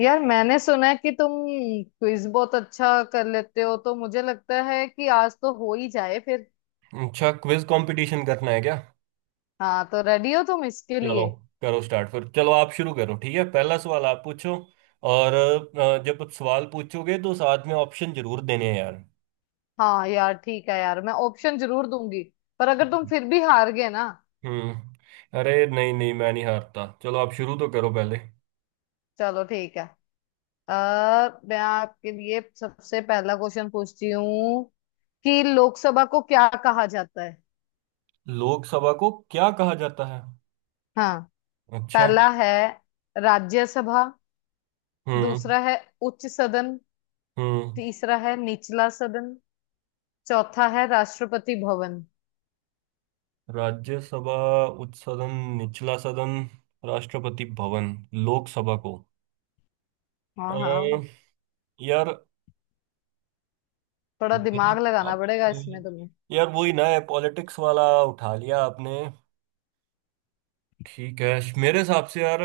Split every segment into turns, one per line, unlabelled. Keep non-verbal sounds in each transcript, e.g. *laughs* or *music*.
यार मैंने सुना है कि तुम क्विज बहुत अच्छा कर लेते हो। तो मुझे लगता है कि आज तो हो ही जाए फिर।
अच्छा, क्विज कंपटीशन करना है क्या।
हाँ, तो रेडी हो तुम इसके
चलो
लिए?
करो स्टार्ट, फिर चलो आप शुरू करो। ठीक है, पहला सवाल आप पूछो। और जब आप सवाल पूछोगे तो साथ में ऑप्शन जरूर देने हैं यार।
हाँ यार, ठीक है यार, मैं ऑप्शन जरूर दूंगी। पर अगर तुम फिर भी हार गए ना।
हम्म। अरे नहीं नहीं, मैं नहीं हारता, चलो आप शुरू तो करो पहले।
चलो ठीक है। मैं आपके लिए सबसे पहला क्वेश्चन पूछती हूँ कि लोकसभा को क्या कहा जाता है।
लोकसभा को क्या कहा जाता है।
हाँ।
अच्छा।
पहला है राज्यसभा।
हम्म।
दूसरा है उच्च सदन।
हम्म।
तीसरा है निचला सदन। चौथा है राष्ट्रपति भवन।
राज्यसभा, उच्च सदन, निचला सदन, राष्ट्रपति भवन। लोकसभा को अ,
हाँ हाँ।
यार,
थोड़ा
मेरी
दिमाग लगाना पड़ेगा
आपसे,
इसमें तुम्हें।
यार वही ना है पॉलिटिक्स वाला उठा लिया आपने। ठीक है, मेरे हिसाब से यार,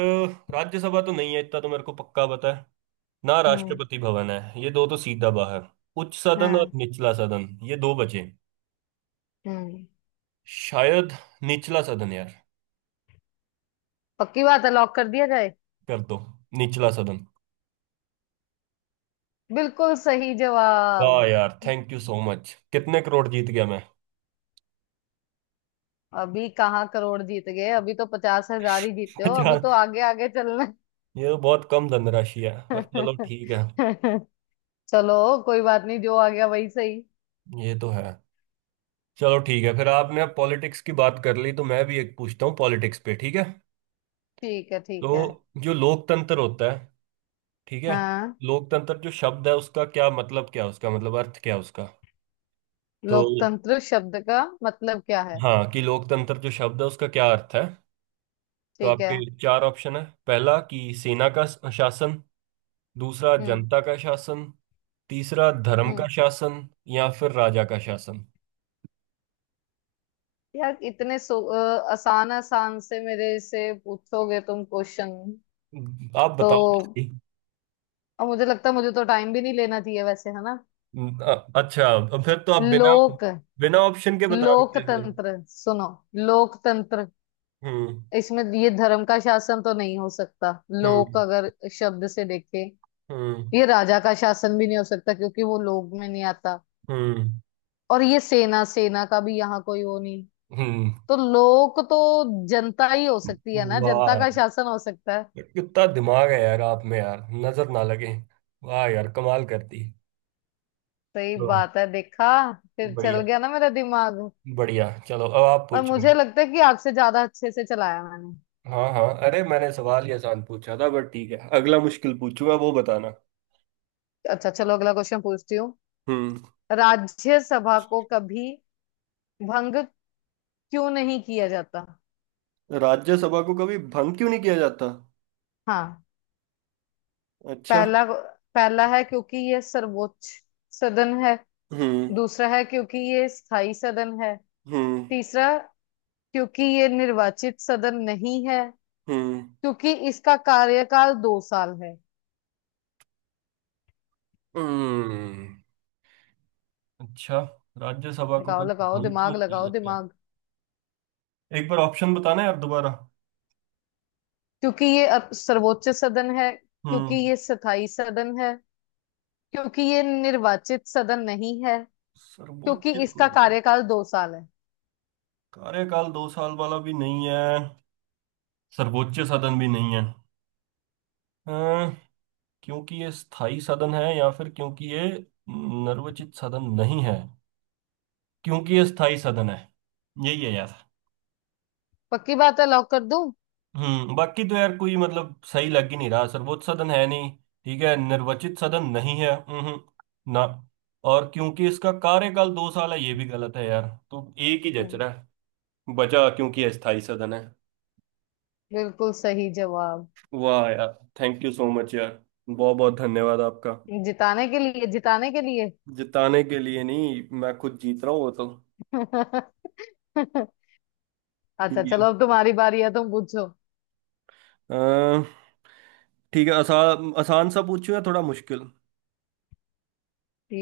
राज्यसभा तो नहीं है, इतना तो मेरे को पक्का पता है। ना
हम्म।
राष्ट्रपति भवन है, ये दो तो सीधा बाहर। उच्च सदन और
हाँ।
निचला सदन, ये दो बचे।
हम्म।
शायद निचला सदन यार।
पक्की बात है, लॉक कर दिया जाए।
कर दो, निचला सदन।
बिल्कुल सही जवाब।
वाह यार, थैंक यू सो मच। कितने करोड़ जीत गया मैं।
अभी कहाँ करोड़ जीत गए, अभी तो 50,000 ही जीते
*laughs*
हो, अभी
अच्छा,
तो आगे आगे चलना है।
ये तो बहुत कम धनराशि है, पर चलो ठीक है।
*laughs* चलो, कोई बात नहीं, जो आ गया वही सही।
ये तो है। चलो ठीक है, फिर आपने अब पॉलिटिक्स की बात कर ली तो मैं भी एक पूछता हूँ पॉलिटिक्स पे, ठीक है।
ठीक है ठीक है।
तो जो लोकतंत्र होता है, ठीक है,
हाँ,
लोकतंत्र जो शब्द है उसका क्या मतलब क्या है, उसका मतलब अर्थ क्या है उसका। तो
लोकतंत्र शब्द का मतलब क्या है।
हाँ, कि लोकतंत्र जो शब्द है उसका क्या अर्थ है। तो
ठीक
आपके
है।
चार ऑप्शन है। पहला कि सेना का शासन, दूसरा
हम्म।
जनता का शासन, तीसरा धर्म का
हम्म।
शासन, या फिर राजा का शासन।
यार, इतने सो आसान आसान से मेरे से पूछोगे तुम क्वेश्चन
आप
तो?
बताओ।
और मुझे लगता है, मुझे तो टाइम भी नहीं लेना चाहिए वैसे, है ना।
अच्छा, अब फिर तो आप बिना,
लोक,
बिना ऑप्शन के बता रहे थे।
लोकतंत्र सुनो। लोकतंत्र।
हम्म।
इसमें ये धर्म का शासन तो नहीं हो सकता। लोक
हम्म।
अगर शब्द से देखें,
हम्म।
ये राजा का शासन भी नहीं हो सकता क्योंकि वो लोक में नहीं आता।
हम्म।
और ये सेना सेना का भी यहाँ कोई वो नहीं।
हम्म।
तो लोक तो जनता ही हो सकती है ना, जनता
वाह,
का शासन हो सकता है।
कितना दिमाग है यार आप में, यार नजर ना लगे। वाह यार, कमाल करती।
सही
लो।
बात है, देखा, फिर चल
बढ़िया,
गया ना मेरा दिमाग।
बढ़िया, चलो अब आप
और
पूछो।
मुझे लगता है कि आपसे ज्यादा अच्छे से चलाया मैंने।
हाँ हाँ, अरे मैंने सवाल ही आसान पूछा था, बट ठीक है, अगला मुश्किल पूछूंगा वो बताना।
अच्छा, चलो, अगला क्वेश्चन पूछती हूँ।
हम्म।
राज्यसभा को कभी भंग क्यों नहीं किया जाता।
राज्यसभा को कभी भंग क्यों नहीं किया जाता।
हाँ।
अच्छा।
पहला पहला है क्योंकि ये सर्वोच्च सदन है।
हम्म।
दूसरा है क्योंकि ये स्थायी सदन है।
हम्म।
तीसरा क्योंकि ये निर्वाचित सदन नहीं है।
हम्म।
क्योंकि इसका कार्यकाल 2 साल है।
हम्म। अच्छा, राज्यसभा को
लगाओ
कभी
लगाओ
भंग क्यों
दिमाग,
नहीं
लगाओ
किया जाता।
दिमाग।
एक बार ऑप्शन बताना यार दोबारा।
क्योंकि ये सर्वोच्च सदन है, क्योंकि
हम्म।
ये स्थायी सदन है, क्योंकि ये निर्वाचित सदन नहीं है, क्योंकि
सर्वोच्च तो
इसका
नहीं है।
कार्यकाल दो साल है।
कार्यकाल दो साल वाला भी नहीं है। सर्वोच्च साधन भी नहीं है। अं, क्योंकि ये स्थायी साधन है, या फिर क्योंकि ये नर्वचित साधन नहीं है। क्योंकि ये स्थायी साधन है, यही है यार।
पक्की बात है, लॉक कर दूं।
हम्म, बाकी तो यार कोई मतलब सही लग ही नहीं रहा। सर्वोच्च सदन है नहीं, ठीक है। निर्वाचित सदन नहीं है, हम्म, ना। और क्योंकि इसका कार्यकाल दो साल है, ये भी गलत है यार, तो एक ही जच
हम्म,
रहा है। बचा क्योंकि अस्थाई सदन है।
बिल्कुल सही जवाब।
वाह यार, थैंक यू सो मच यार, बहुत बहुत धन्यवाद आपका।
जिताने के लिए, जिताने के लिए।
जिताने के लिए नहीं, मैं खुद जीत रहा हूँ वो तो।
*laughs* अच्छा,
ठीक
चलो,
है।
अब तुम्हारी बारी है, तुम पूछो।
अ, ठीक है, आसान आसान सा पूछूं या थोड़ा मुश्किल।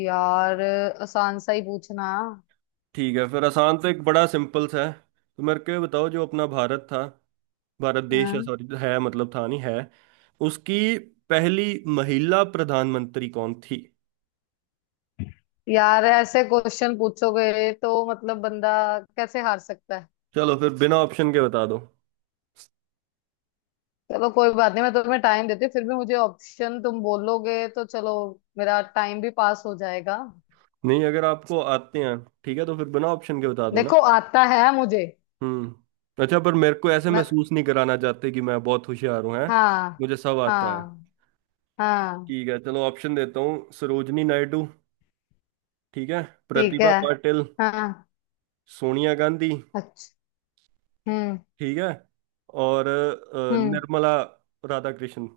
यार, आसान सा ही पूछना।
ठीक है, फिर आसान तो एक बड़ा सिंपल सा है। तो मेरे को ये बताओ, जो अपना भारत था, भारत देश है,
हाँ
सॉरी है, मतलब था नहीं है, उसकी पहली महिला प्रधानमंत्री कौन थी।
यार, ऐसे क्वेश्चन पूछोगे तो मतलब बंदा कैसे हार सकता।
चलो, फिर बिना ऑप्शन के बता दो।
चलो, कोई बात नहीं, मैं तुम्हें टाइम देती हूँ, फिर भी मुझे ऑप्शन तुम बोलोगे तो चलो, मेरा टाइम भी पास हो जाएगा।
नहीं, अगर आपको आते हैं, ठीक है, तो फिर बिना ऑप्शन के बता दो ना।
देखो, आता है मुझे।
हम्म। अच्छा, पर मेरे को ऐसे
मैं।
महसूस नहीं कराना चाहते कि मैं बहुत होशियार हूँ, है,
हाँ।
मुझे सब आता है।
हाँ। हाँ।
ठीक है, चलो ऑप्शन देता हूँ। सरोजनी नायडू, ठीक है,
ठीक है।
प्रतिभा पाटिल,
हाँ।
सोनिया गांधी,
अच्छा। हम्म।
ठीक है, और
हम्म।
निर्मला राधाकृष्ण।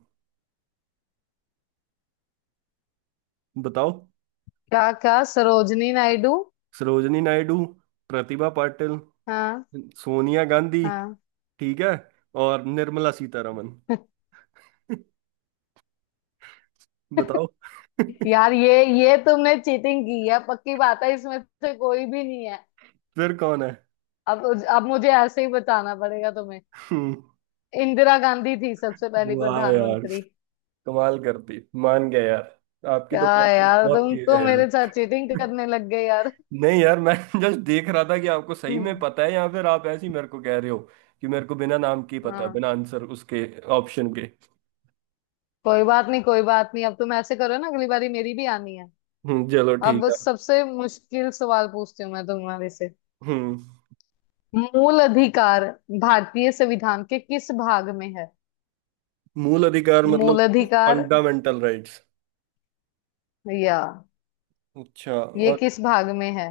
बताओ।
क्या क्या सरोजनी नायडू।
सरोजनी नायडू, प्रतिभा पाटिल,
हाँ।
सोनिया गांधी,
हाँ।
ठीक है, और निर्मला सीतारमण। *laughs* बताओ।
*laughs*
*laughs*
यार, ये तुमने चीटिंग की है, पक्की बात है, इसमें से कोई भी नहीं है।
फिर कौन है।
अब अब मुझे ऐसे ही बताना पड़ेगा तुम्हें।
*laughs* हम्म।
इंदिरा गांधी थी सबसे पहली
वाह यार,
प्रधानमंत्री।
कमाल करती, मान गया यार आपकी
क्या
तो, बहुत
यार,
बहुत
तुम
तेज
तो
है यार।
मेरे साथ चीटिंग करने लग गए यार।
नहीं यार, मैं *laughs* जस्ट देख रहा था कि आपको सही में
हम्म,
पता है या फिर आप ऐसे ही मेरे को कह रहे हो कि मेरे को बिना नाम के ही पता है,
हाँ।
बिना आंसर उसके, ऑप्शन के।
कोई बात नहीं, कोई बात नहीं, अब तुम ऐसे करो ना, अगली बारी मेरी भी आनी है।
हम्म, चलो
अब
ठीक है।
बस सबसे मुश्किल सवाल पूछती हूँ मैं तुम्हारे से।
हम्म।
मूल अधिकार भारतीय संविधान के किस भाग में है।
मूल अधिकार मतलब
मूल अधिकार।
Fundamental rights.
या
अच्छा,
ये
और
किस भाग में है?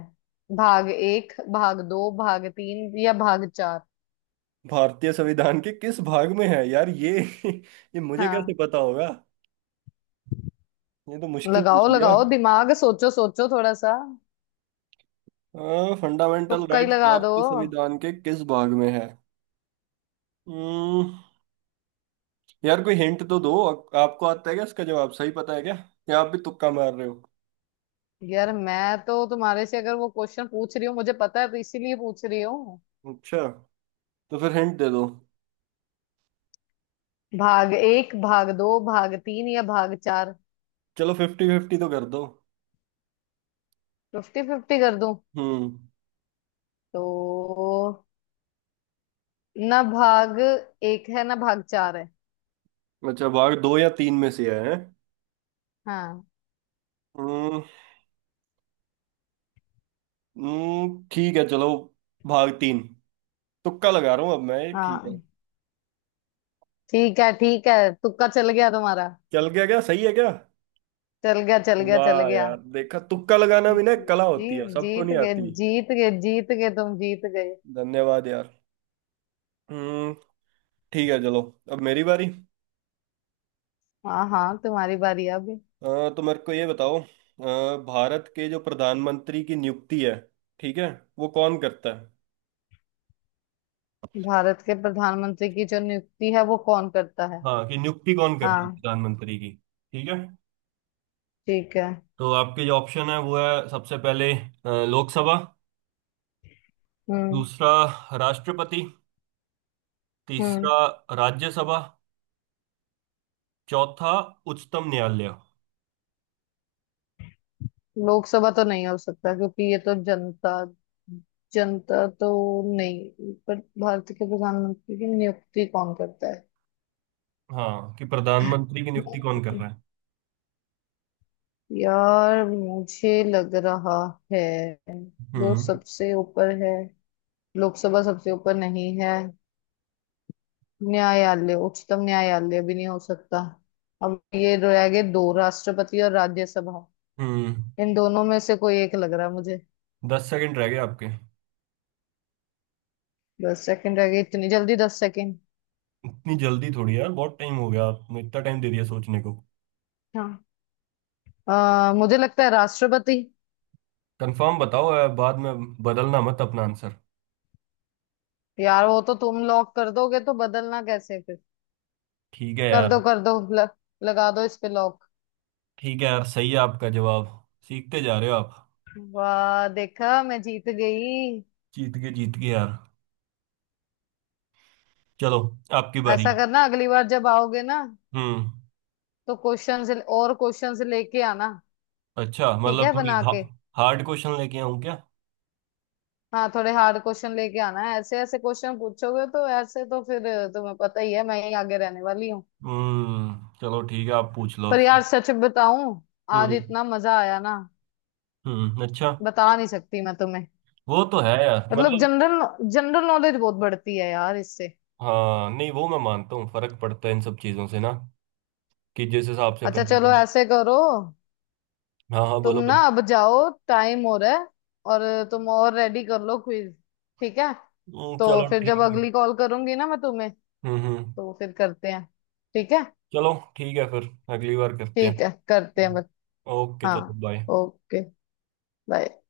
भाग एक, भाग दो, भाग तीन या भाग चार।
भारतीय संविधान के किस भाग में है यार ये। *laughs* ये मुझे कैसे
हाँ।
पता होगा, ये तो मुश्किल पूछ
लगाओ
लिया।
लगाओ दिमाग, सोचो सोचो थोड़ा सा।
फंडामेंटल
तुक्का ही
राइट
लगा दो।
भारतीय संविधान के किस भाग में है। हम्म, यार कोई हिंट तो दो। आपको आता है क्या इसका जवाब, सही पता है क्या, या आप भी तुक्का मार रहे हो।
यार, मैं तो तुम्हारे से अगर वो क्वेश्चन पूछ रही हूँ, मुझे पता है तो इसीलिए पूछ रही हूँ।
अच्छा, तो फिर हिंट दे दो।
भाग एक, भाग दो, भाग तीन या भाग चार।
चलो फिफ्टी फिफ्टी तो कर दो।
फिफ्टी फिफ्टी कर दूं
हम्म।
तो, ना भाग एक है ना भाग चार है।
अच्छा, भाग दो या तीन में से है।
हाँ।
हम्म। ठीक है चलो, भाग तीन, तुक्का लगा रहा हूँ अब मैं, ये ठीक है।
हाँ। ठीक है ठीक है, तुक्का चल गया तुम्हारा।
चल गया क्या, सही है क्या।
चल गया चल गया चल
वाह
गया।
यार, देखा, तुक्का लगाना भी ना एक कला
जी,
होती है, सबको
जीत
नहीं
गए
आती।
जीत गए जीत गए, तुम जीत गए।
धन्यवाद यार। हम्म। ठीक है चलो, अब मेरी बारी।
हाँ हाँ, तुम्हारी बारी अब।
अ, तो मेरे को ये बताओ, भारत के जो प्रधानमंत्री की नियुक्ति है, ठीक है, वो कौन करता है।
भारत के प्रधानमंत्री की जो नियुक्ति है, वो कौन करता है।
हाँ कि नियुक्ति कौन करता है
हाँ।
प्रधानमंत्री की। ठीक है,
ठीक है।
तो आपके जो ऑप्शन है वो है, सबसे पहले लोकसभा,
हम्म।
दूसरा राष्ट्रपति,
हम्म।
तीसरा राज्यसभा, चौथा उच्चतम न्यायालय।
लोकसभा तो नहीं हो सकता क्योंकि ये तो जनता, जनता तो नहीं, पर भारत के प्रधानमंत्री की नियुक्ति कौन करता
हाँ कि प्रधानमंत्री की नियुक्ति कौन कर
है।
रहा है।
यार मुझे लग रहा है, जो
हम्म।
सबसे ऊपर है। लोकसभा सबसे ऊपर नहीं है। न्यायालय, उच्चतम न्यायालय भी नहीं हो सकता। अब ये रह गए दो, राष्ट्रपति और राज्यसभा।
हम्म।
इन दोनों में से कोई एक लग रहा है मुझे।
दस सेकंड रह गए आपके।
10 सेकंड रह गए, इतनी जल्दी 10 सेकंड?
इतनी जल्दी थोड़ी यार, बहुत टाइम हो गया, आपने इतना टाइम दे दिया सोचने को।
हाँ। मुझे लगता है राष्ट्रपति।
कंफर्म बताओ यार, बाद में बदलना मत अपना आंसर।
यार, वो तो तुम लॉक कर दोगे तो बदलना कैसे फिर।
ठीक है
कर
यार।
दो कर दो, लगा दो इस पे लॉक।
ठीक है यार, सही है आपका जवाब, सीखते जा रहे हो आप।
वाह देखा, मैं जीत गई।
जीत गए यार, चलो आपकी बारी।
ऐसा करना, अगली बार जब आओगे ना,
हम्म।
तो क्वेश्चंस, और क्वेश्चंस लेके आना।
अच्छा
ठीक
मतलब
है,
थोड़ी
बना के।
हार्ड क्वेश्चन लेके आऊं क्या।
हाँ, थोड़े हार्ड क्वेश्चन लेके आना है। ऐसे ऐसे क्वेश्चन पूछोगे तो ऐसे तो फिर तुम्हें पता ही है, मैं ही आगे रहने वाली हूँ।
हम्म, चलो ठीक है, आप पूछ लो
पर यार
अब।
सच बताऊं, आज
हम्म।
इतना मजा आया ना,
हम्म। अच्छा।
बता नहीं सकती मैं तुम्हें।
वो तो है यार
मतलब
मतलब।
जनरल जनरल नॉलेज बहुत बढ़ती है यार इससे।
हाँ नहीं, वो मैं मानता हूँ, फर्क पड़ता है इन सब चीजों से ना, कि जिस हिसाब से
अच्छा
अपन
चलो,
जीवन।
ऐसे करो,
हाँ हाँ,
तुम
बोलो
ना
बोलो।
अब जाओ, टाइम हो रहा है, और तुम और रेडी कर लो क्विज। ठीक है? तो
चलो
फिर
ठीक
जब
है।
अगली कॉल करूंगी ना मैं तुम्हें,
हम्म। हम्म,
तो फिर करते हैं। ठीक है।
चलो ठीक है फिर, अगली बार करते हैं।
ठीक है, करते हैं
हम्म,
बस।
ओके
हाँ।
चलो बाय।
ओके। बाय।